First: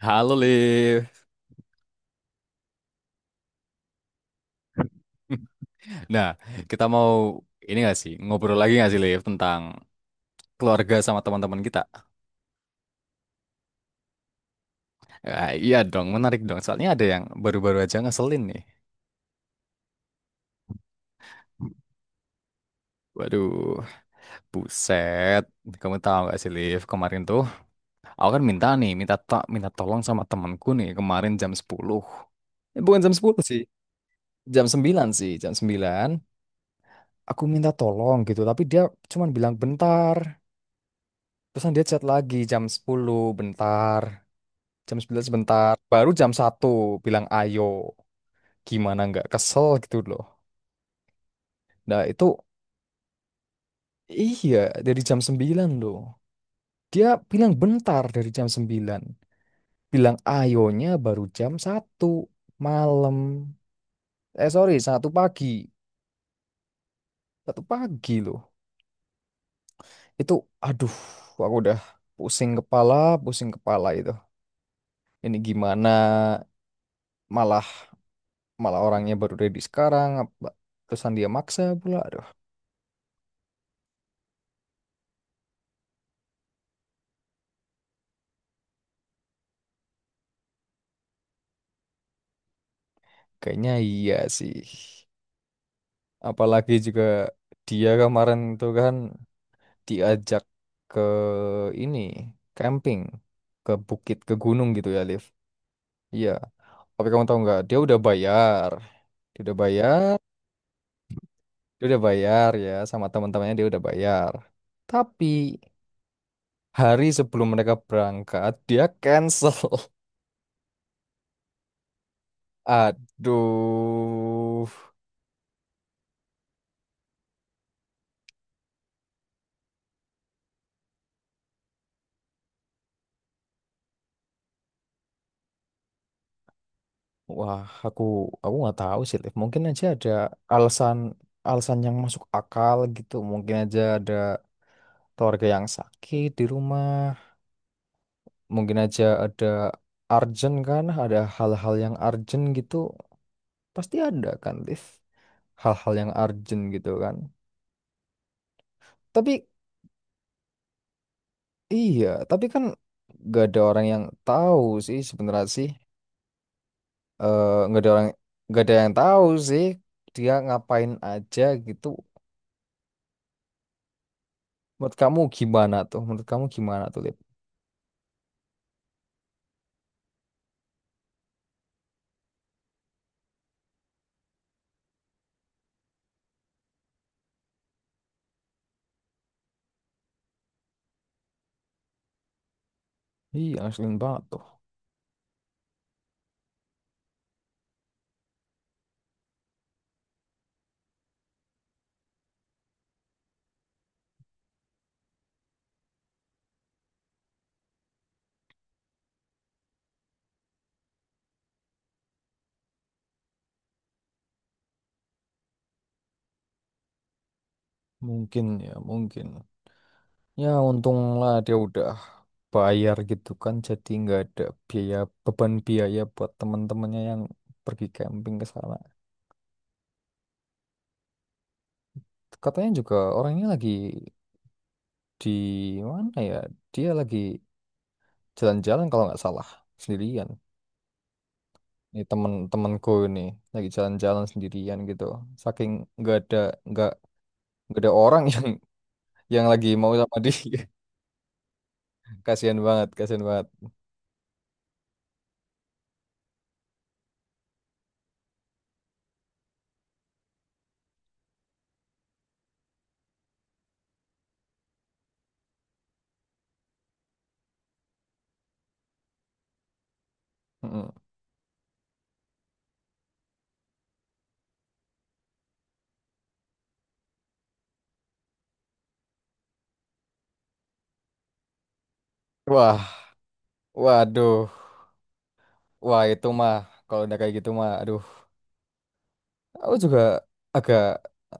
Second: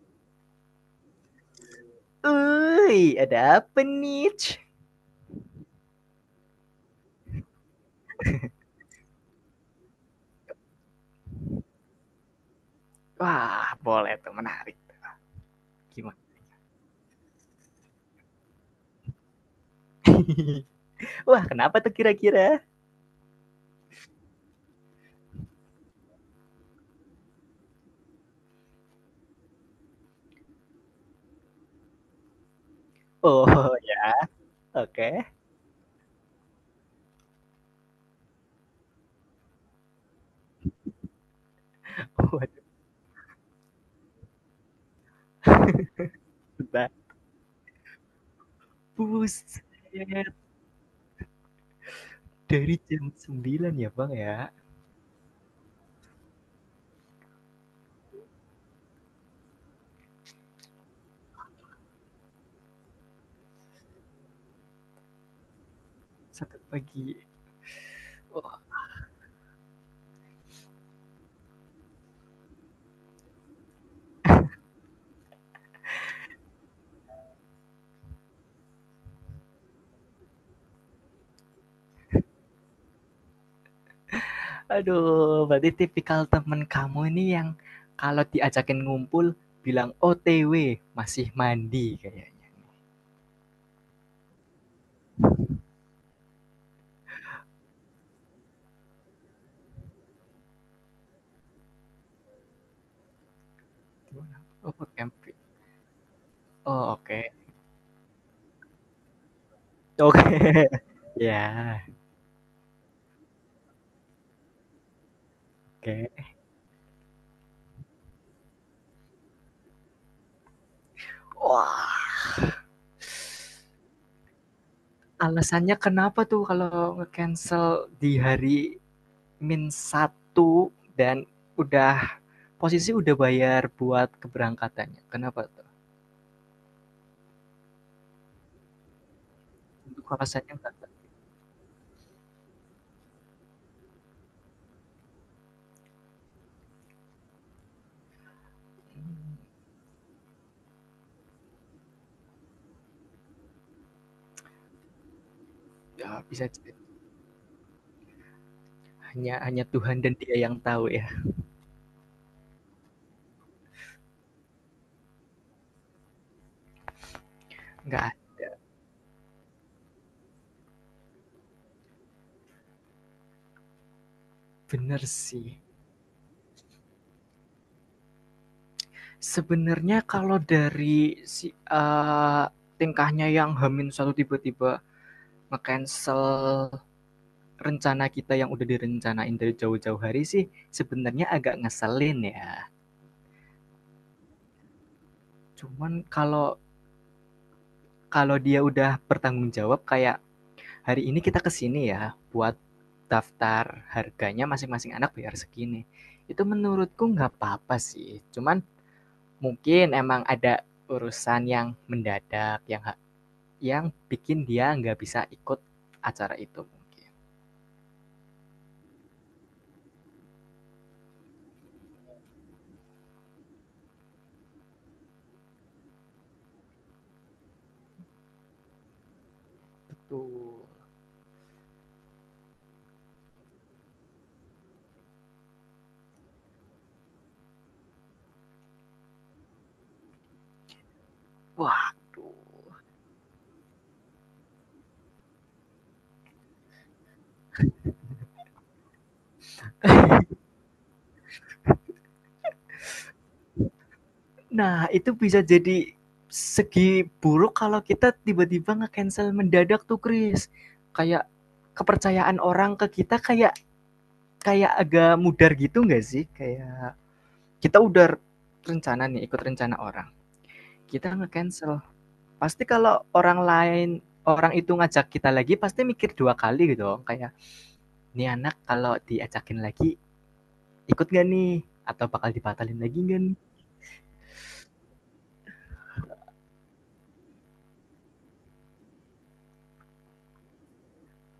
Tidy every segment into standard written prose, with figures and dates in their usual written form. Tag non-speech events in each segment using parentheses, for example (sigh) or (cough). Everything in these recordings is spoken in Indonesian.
Halo Liv. Wuih, ada apa nih? (laughs) Nah, kita mau ini gak sih ngobrol lagi gak sih Liv tentang keluarga sama teman-teman kita? Wah, boleh tuh menarik. Ah, iya dong, Gimana? menarik dong. Soalnya ada yang baru-baru aja ngeselin nih. Wah, kenapa tuh kira-kira? Waduh, buset. Kamu tahu gak sih Liv, kemarin tuh aku kan minta nih, minta tak minta tolong sama temanku nih kemarin jam 10. Eh, bukan jam 10 sih, Oh ya, jam 9 oke. sih, jam 9, aku minta tolong gitu, tapi dia cuman bilang bentar. Terusan dia chat lagi jam Waduh, 10, bentar. Jam 9 sebentar. Baru jam 1 bentar. bilang ayo. Gimana nggak Buset, kesel gitu loh. Nah itu dari jam 9 ya Bang ya, iya dari jam 9 loh. Dia bilang bentar dari jam 9. Bilang ayonya baru jam 1 malam. Eh sorry, 1 pagi. sampai pagi. 1 pagi loh. Oh, Itu, aduh, aku udah pusing kepala, pusing kepala itu. Ini gimana malah malah orangnya baru ready sekarang. Terusan dia maksa pula. Aduh, aduh, berarti tipikal temen kamu ini yang kalau diajakin ngumpul bilang OTW, masih mandi kayaknya. kayaknya iya sih. Apalagi juga dia kemarin itu kan diajak ke ini camping ke bukit ke Gimana? gunung Oh, gitu ya Liv. camping. Iya. Oh, Tapi kamu oke. tahu nggak? Dia udah bayar. Dia udah bayar. Oke. (laughs) Ya, Dia udah bayar ya sama teman-temannya dia udah bayar. Tapi oke. hari sebelum mereka berangkat dia cancel. (laughs) Wah. Aduh. Alasannya kenapa tuh kalau nge-cancel di hari min satu dan udah posisi udah bayar buat keberangkatannya, kenapa tuh? Wah, aku aku nggak tahu sih Liv. Mungkin aja Untuk ada alasannya Kakak alasan alasan yang masuk akal gitu. Mungkin aja ada keluarga yang sakit di rumah, mungkin aja mmm, ada urgent kan, ada hal-hal yang urgent gitu, pasti ada kan, Liv, hal-hal yang ya bisa urgent gitu kan. hanya Tapi hanya Tuhan dan Dia yang tahu ya, iya, tapi kan gak ada orang yang tahu sih sebenarnya sih. Eh, nggak ada orang, nggak ada. nggak ada yang tahu sih dia ngapain aja gitu. Menurut Bener kamu sih. gimana tuh? Menurut kamu gimana tuh, Liv? Sebenarnya kalau dari si tingkahnya yang satu tiba-tiba nge-cancel rencana kita yang udah direncanain dari jauh-jauh hari sih, sebenarnya agak ngeselin ya. Iya, ngeselin banget tuh. Cuman kalau kalau dia udah bertanggung jawab kayak, "Hari ini kita kesini ya, buat daftar harganya masing-masing anak bayar segini." Itu menurutku nggak apa-apa sih, cuman mungkin emang ada urusan yang mendadak yang bikin dia nggak bisa ikut acara itu mungkin. Mungkin. Ya untunglah dia udah bayar gitu kan jadi nggak ada biaya beban biaya buat teman-temannya yang pergi camping ke sana. Betul. Katanya juga orangnya lagi di mana ya? Dia lagi jalan-jalan kalau nggak salah sendirian. Ini Waduh. temen-temenku ini lagi jalan-jalan sendirian gitu. Saking nggak ada nggak nggak ada orang (laughs) yang lagi mau sama dia. (laughs) Kasihan banget, kasihan banget. Nah, itu bisa jadi segi buruk kalau kita tiba-tiba nge-cancel mendadak tuh, Kris. Kayak kepercayaan orang ke kita kayak kayak agak mudar gitu nggak sih? Kayak kita udah rencana nih, ikut rencana orang. Mm-mm. Kita nge-cancel. Pasti kalau orang itu ngajak kita lagi pasti mikir dua kali gitu. Kayak, "Nih anak kalau diajakin lagi ikut gak nih? Atau bakal dibatalin lagi Wah, gak nih?" waduh, wah itu mah kalau udah kayak gitu mah, aduh. Aku juga agak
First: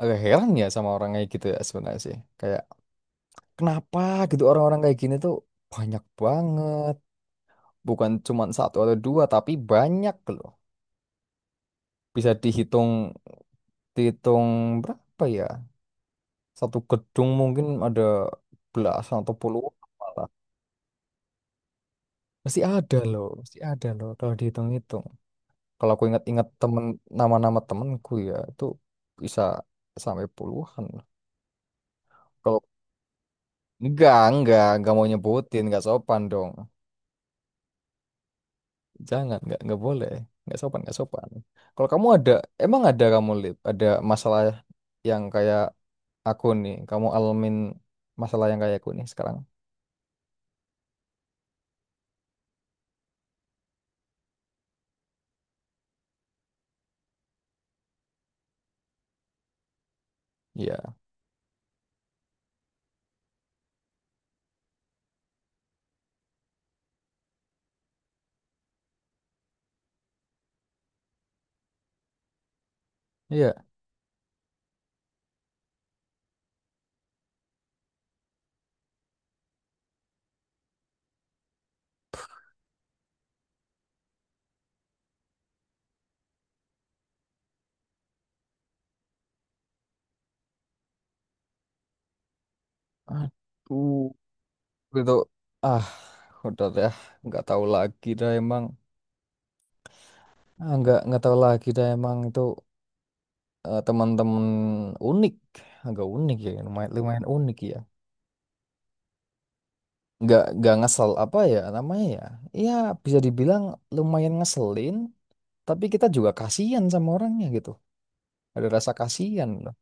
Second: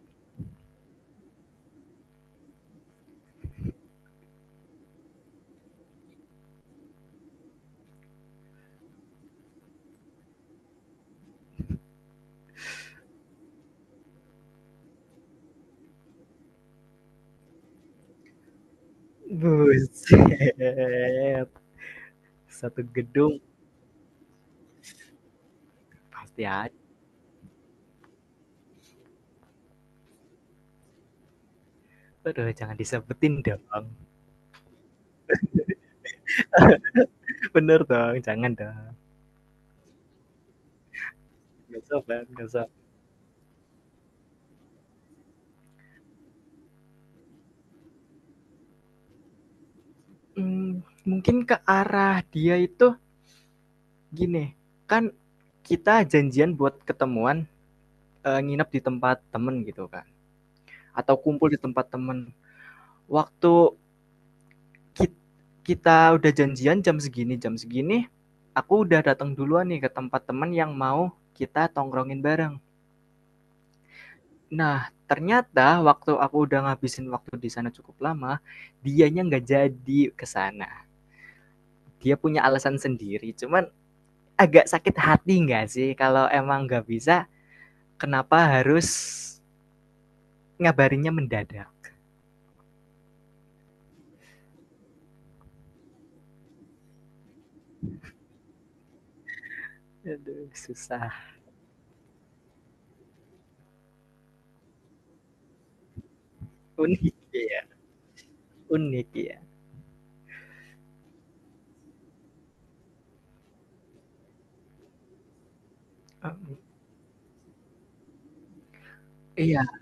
agak heran ya sama orang kayak gitu ya sebenarnya sih. Kayak kenapa gitu orang-orang kayak gini tuh banyak banget. Bukan cuma satu atau dua tapi banyak loh. Bisa dihitung dihitung berapa ya? Satu gedung mungkin ada belasan atau puluhan malah. Buset, satu gedung. Pasti ada loh kalau dihitung-hitung. Kalau aku Pasti ingat-ingat ada, temen nama-nama temenku ya itu bisa sampai puluhan. aduh jangan disebutin dong. Enggak mau nyebutin, enggak sopan dong. (laughs) Bener dong, jangan dong, Jangan, enggak boleh. Enggak sopan, enggak sopan. nggak Kalau kamu sopan ada, nggak sop emang ada kamu, Lip, ada masalah yang kayak aku nih. Kamu alamin masalah yang kayak aku nih sekarang. mmm, mungkin ke arah dia itu gini, kan kita janjian buat ketemuan, nginep di tempat temen gitu kan, Iya, atau kumpul di tempat temen. Waktu kit kita udah janjian jam segini, aku udah datang duluan nih ke tempat temen yang mau kita tongkrongin bareng. iya. Nah, ternyata waktu aku udah ngabisin waktu di sana cukup lama, dianya nggak jadi ke sana. Dia punya alasan sendiri, cuman agak sakit hati nggak sih kalau emang nggak bisa, kenapa harus ngabarinnya mendadak? Aduh, gitu. Ah, udah deh, enggak tahu lagi dah emang. Aduh, Ah, susah. enggak tahu lagi dah emang itu eh, teman-teman unik. Agak unik ya, lumayan, Unik lumayan unik ya, ya. unik ya. Nggak ngesel apa ya namanya ya ya bisa dibilang lumayan ngeselin tapi kita juga Mhm. kasihan sama orangnya gitu. Ada rasa kasihan Iya, loh.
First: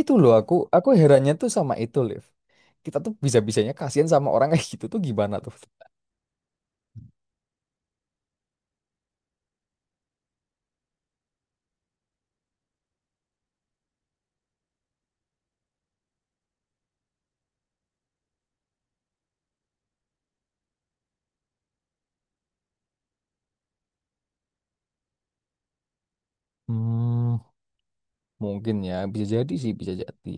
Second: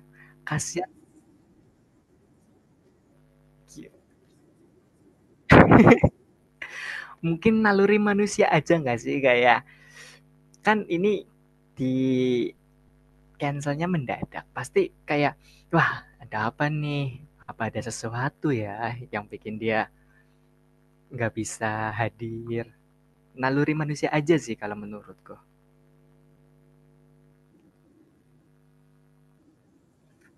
Itu loh, aku kasihan. herannya tuh sama itu Liv, kita tuh bisa-bisanya kasihan sama orang (laughs) kayak gitu tuh gimana tuh. Mungkin naluri manusia aja nggak sih kayak, kan ini di Cancelnya mendadak, pasti kayak, "Wah, ada apa nih? Apa ada sesuatu ya yang bikin dia nggak bisa hadir?" Naluri manusia aja sih kalau menurutku. Hmm, mungkin ya bisa jadi sih bisa jadi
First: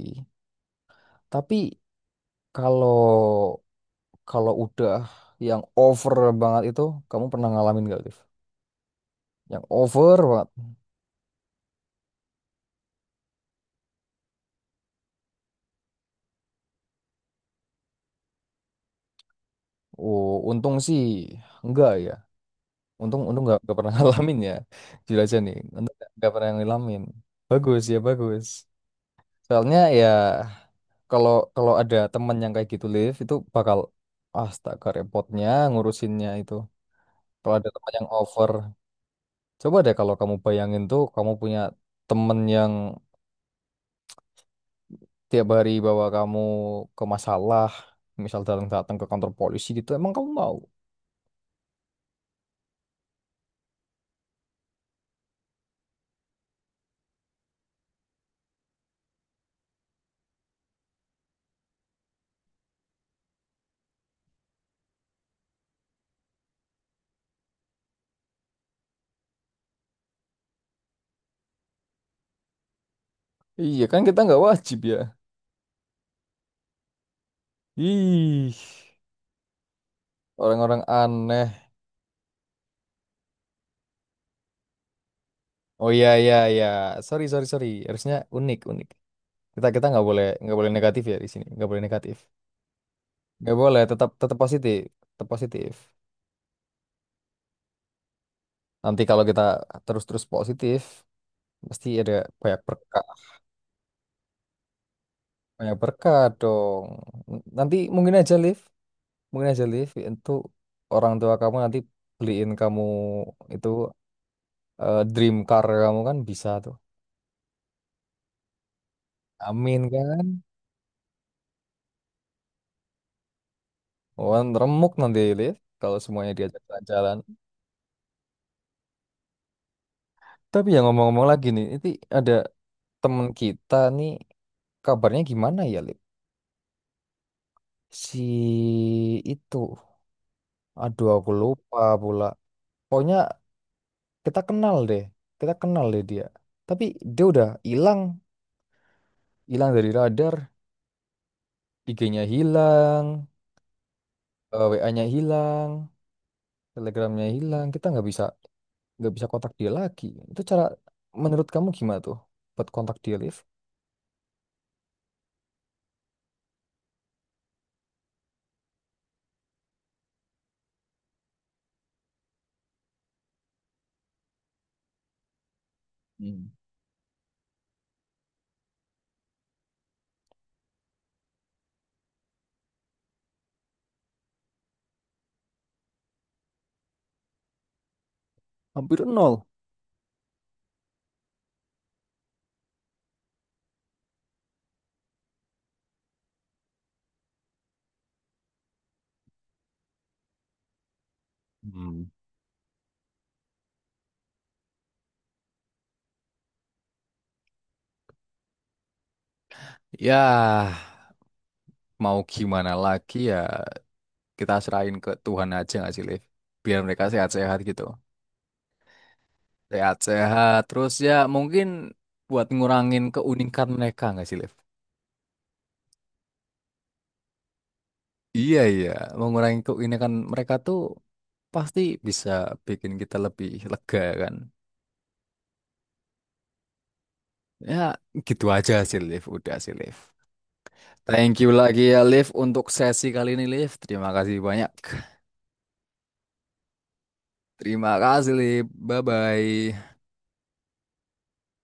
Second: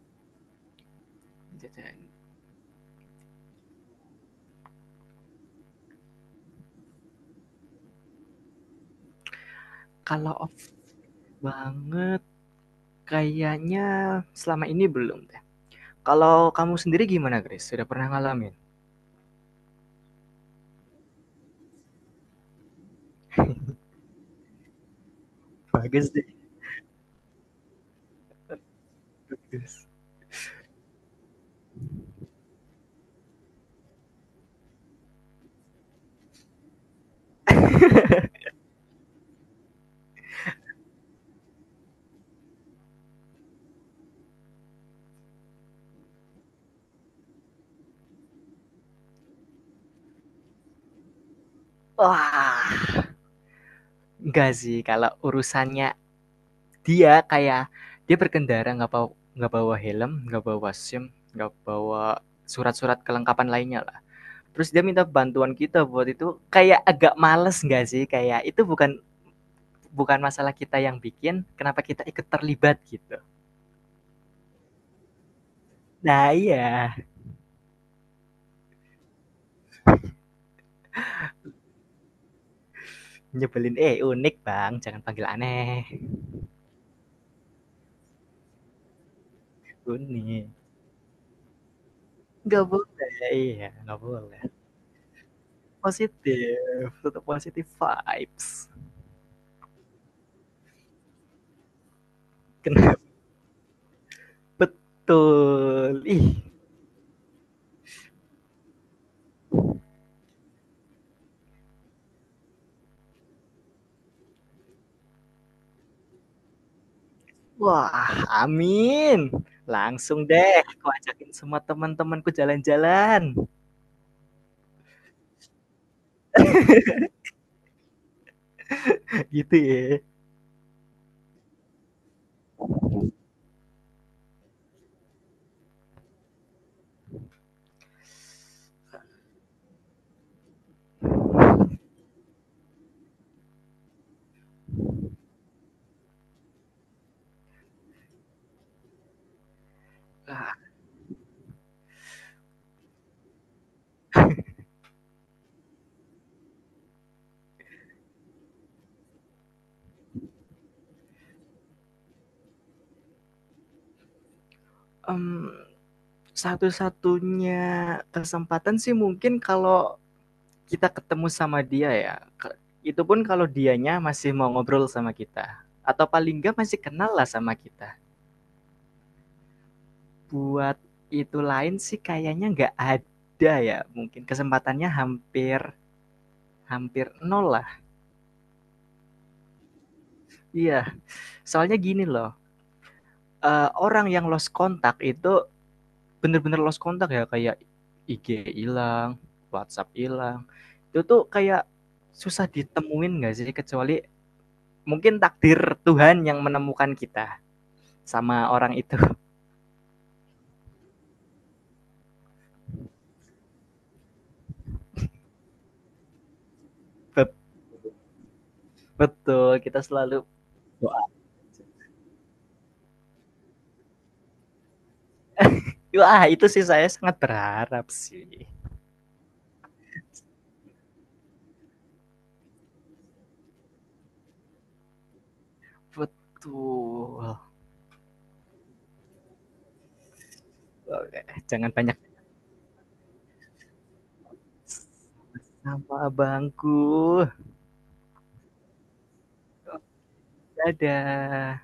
tapi Gitu. kalau kalau udah yang over banget itu, kamu pernah ngalamin gak Liv yang over Kalau banget? off banget kayaknya selama ini belum deh. Kalau kamu sendiri gimana, Grace? Sudah pernah ngalamin? Oh untung sih enggak ya. Untung untung nggak pernah (laughs) ngalamin ya, jujur aja nih. Untung nggak Bagus deh, nggak pernah ngalamin. Bagus ya bagus. Soalnya bagus. ya kalau kalau ada teman yang kayak gitu live itu bakal astaga repotnya ngurusinnya itu. Kalau ada teman yang over, coba deh kalau kamu bayangin tuh kamu punya temen yang tiap hari bawa kamu ke masalah, misal datang datang ke kantor polisi gitu, emang kamu mau? Wah, enggak sih kalau urusannya dia kayak dia berkendara nggak bawa helm, nggak bawa SIM, nggak bawa surat-surat kelengkapan lainnya lah. Terus dia minta bantuan kita buat itu kayak agak males nggak sih? Kayak itu bukan bukan masalah kita yang bikin, kenapa kita ikut terlibat gitu. Iya kan kita nggak wajib ya. Nah iya, Ih, orang-orang aneh. nyebelin. Eh unik bang, jangan panggil aneh. Oh iya iya iya. Sorry sorry sorry. Harusnya unik unik. Kita kita Unik. nggak boleh negatif ya di sini. Nggak boleh negatif. Nggak boleh, Nggak iya boleh. nggak Tetap tetap boleh. positif. Tetap positif. Positif, tetap positif vibes. Nanti kalau kita terus terus positif, pasti ada banyak Kenapa berkah. Banyak betul? berkah Ih, dong. Nanti mungkin aja Liv itu orang tua kamu nanti beliin kamu itu eh, dream car kamu kan bisa tuh. wah, amin. Amin Langsung kan? deh aku ajakin semua teman-temanku jalan-jalan, Oh, remuk nanti Liv kalau semuanya diajak jalan-jalan. (laughs) gitu ya. Tapi ya ngomong-ngomong lagi nih, itu ada temen kita nih kabarnya gimana ya, Lip? Si itu, aduh aku lupa pula. Pokoknya kita kenal deh, kita kenal deh dia. Tapi dia udah hilang, hilang dari radar. Nah, IG-nya hilang, WA-nya hilang, Telegramnya hilang. Kita nggak bisa kontak dia lagi. Itu cara menurut kamu gimana tuh buat kontak dia, Liv? mmm, satu-satunya kesempatan sih mungkin kalau kita ketemu sama dia ya, ke itu pun kalau dianya masih mau ngobrol sama kita, atau paling Hmm. nggak masih kenal lah sama kita. Buat itu lain sih kayaknya nggak ada ya, mungkin kesempatannya hampir hampir nol lah. Hampir nol. Iya, soalnya gini loh, orang yang lost kontak itu bener-bener lost kontak ya kayak IG hilang, WhatsApp hilang. Itu tuh kayak Hmm. susah ditemuin gak sih kecuali mungkin takdir Tuhan yang menemukan kita sama orang itu. Ya, mau gimana lagi ya kita serahin ke Tuhan aja nggak sih Liv biar mereka (laughs) sehat-sehat gitu Betul, kita selalu sehat-sehat terus doa. ya mungkin buat ngurangin keunikan mereka nggak sih Liv. Wah, itu sih saya sangat berharap sih. Iya, iya, mengurangi keunikan mereka tuh pasti bisa bikin kita lebih lega kan. Betul. Ya gitu aja sih Liv, udah sih Liv. Oke, Thank you jangan lagi banyak ya Liv untuk sesi kali ini Liv. Terima kasih banyak. nama abangku. Terima kasih Liv. Bye-bye. Dadah.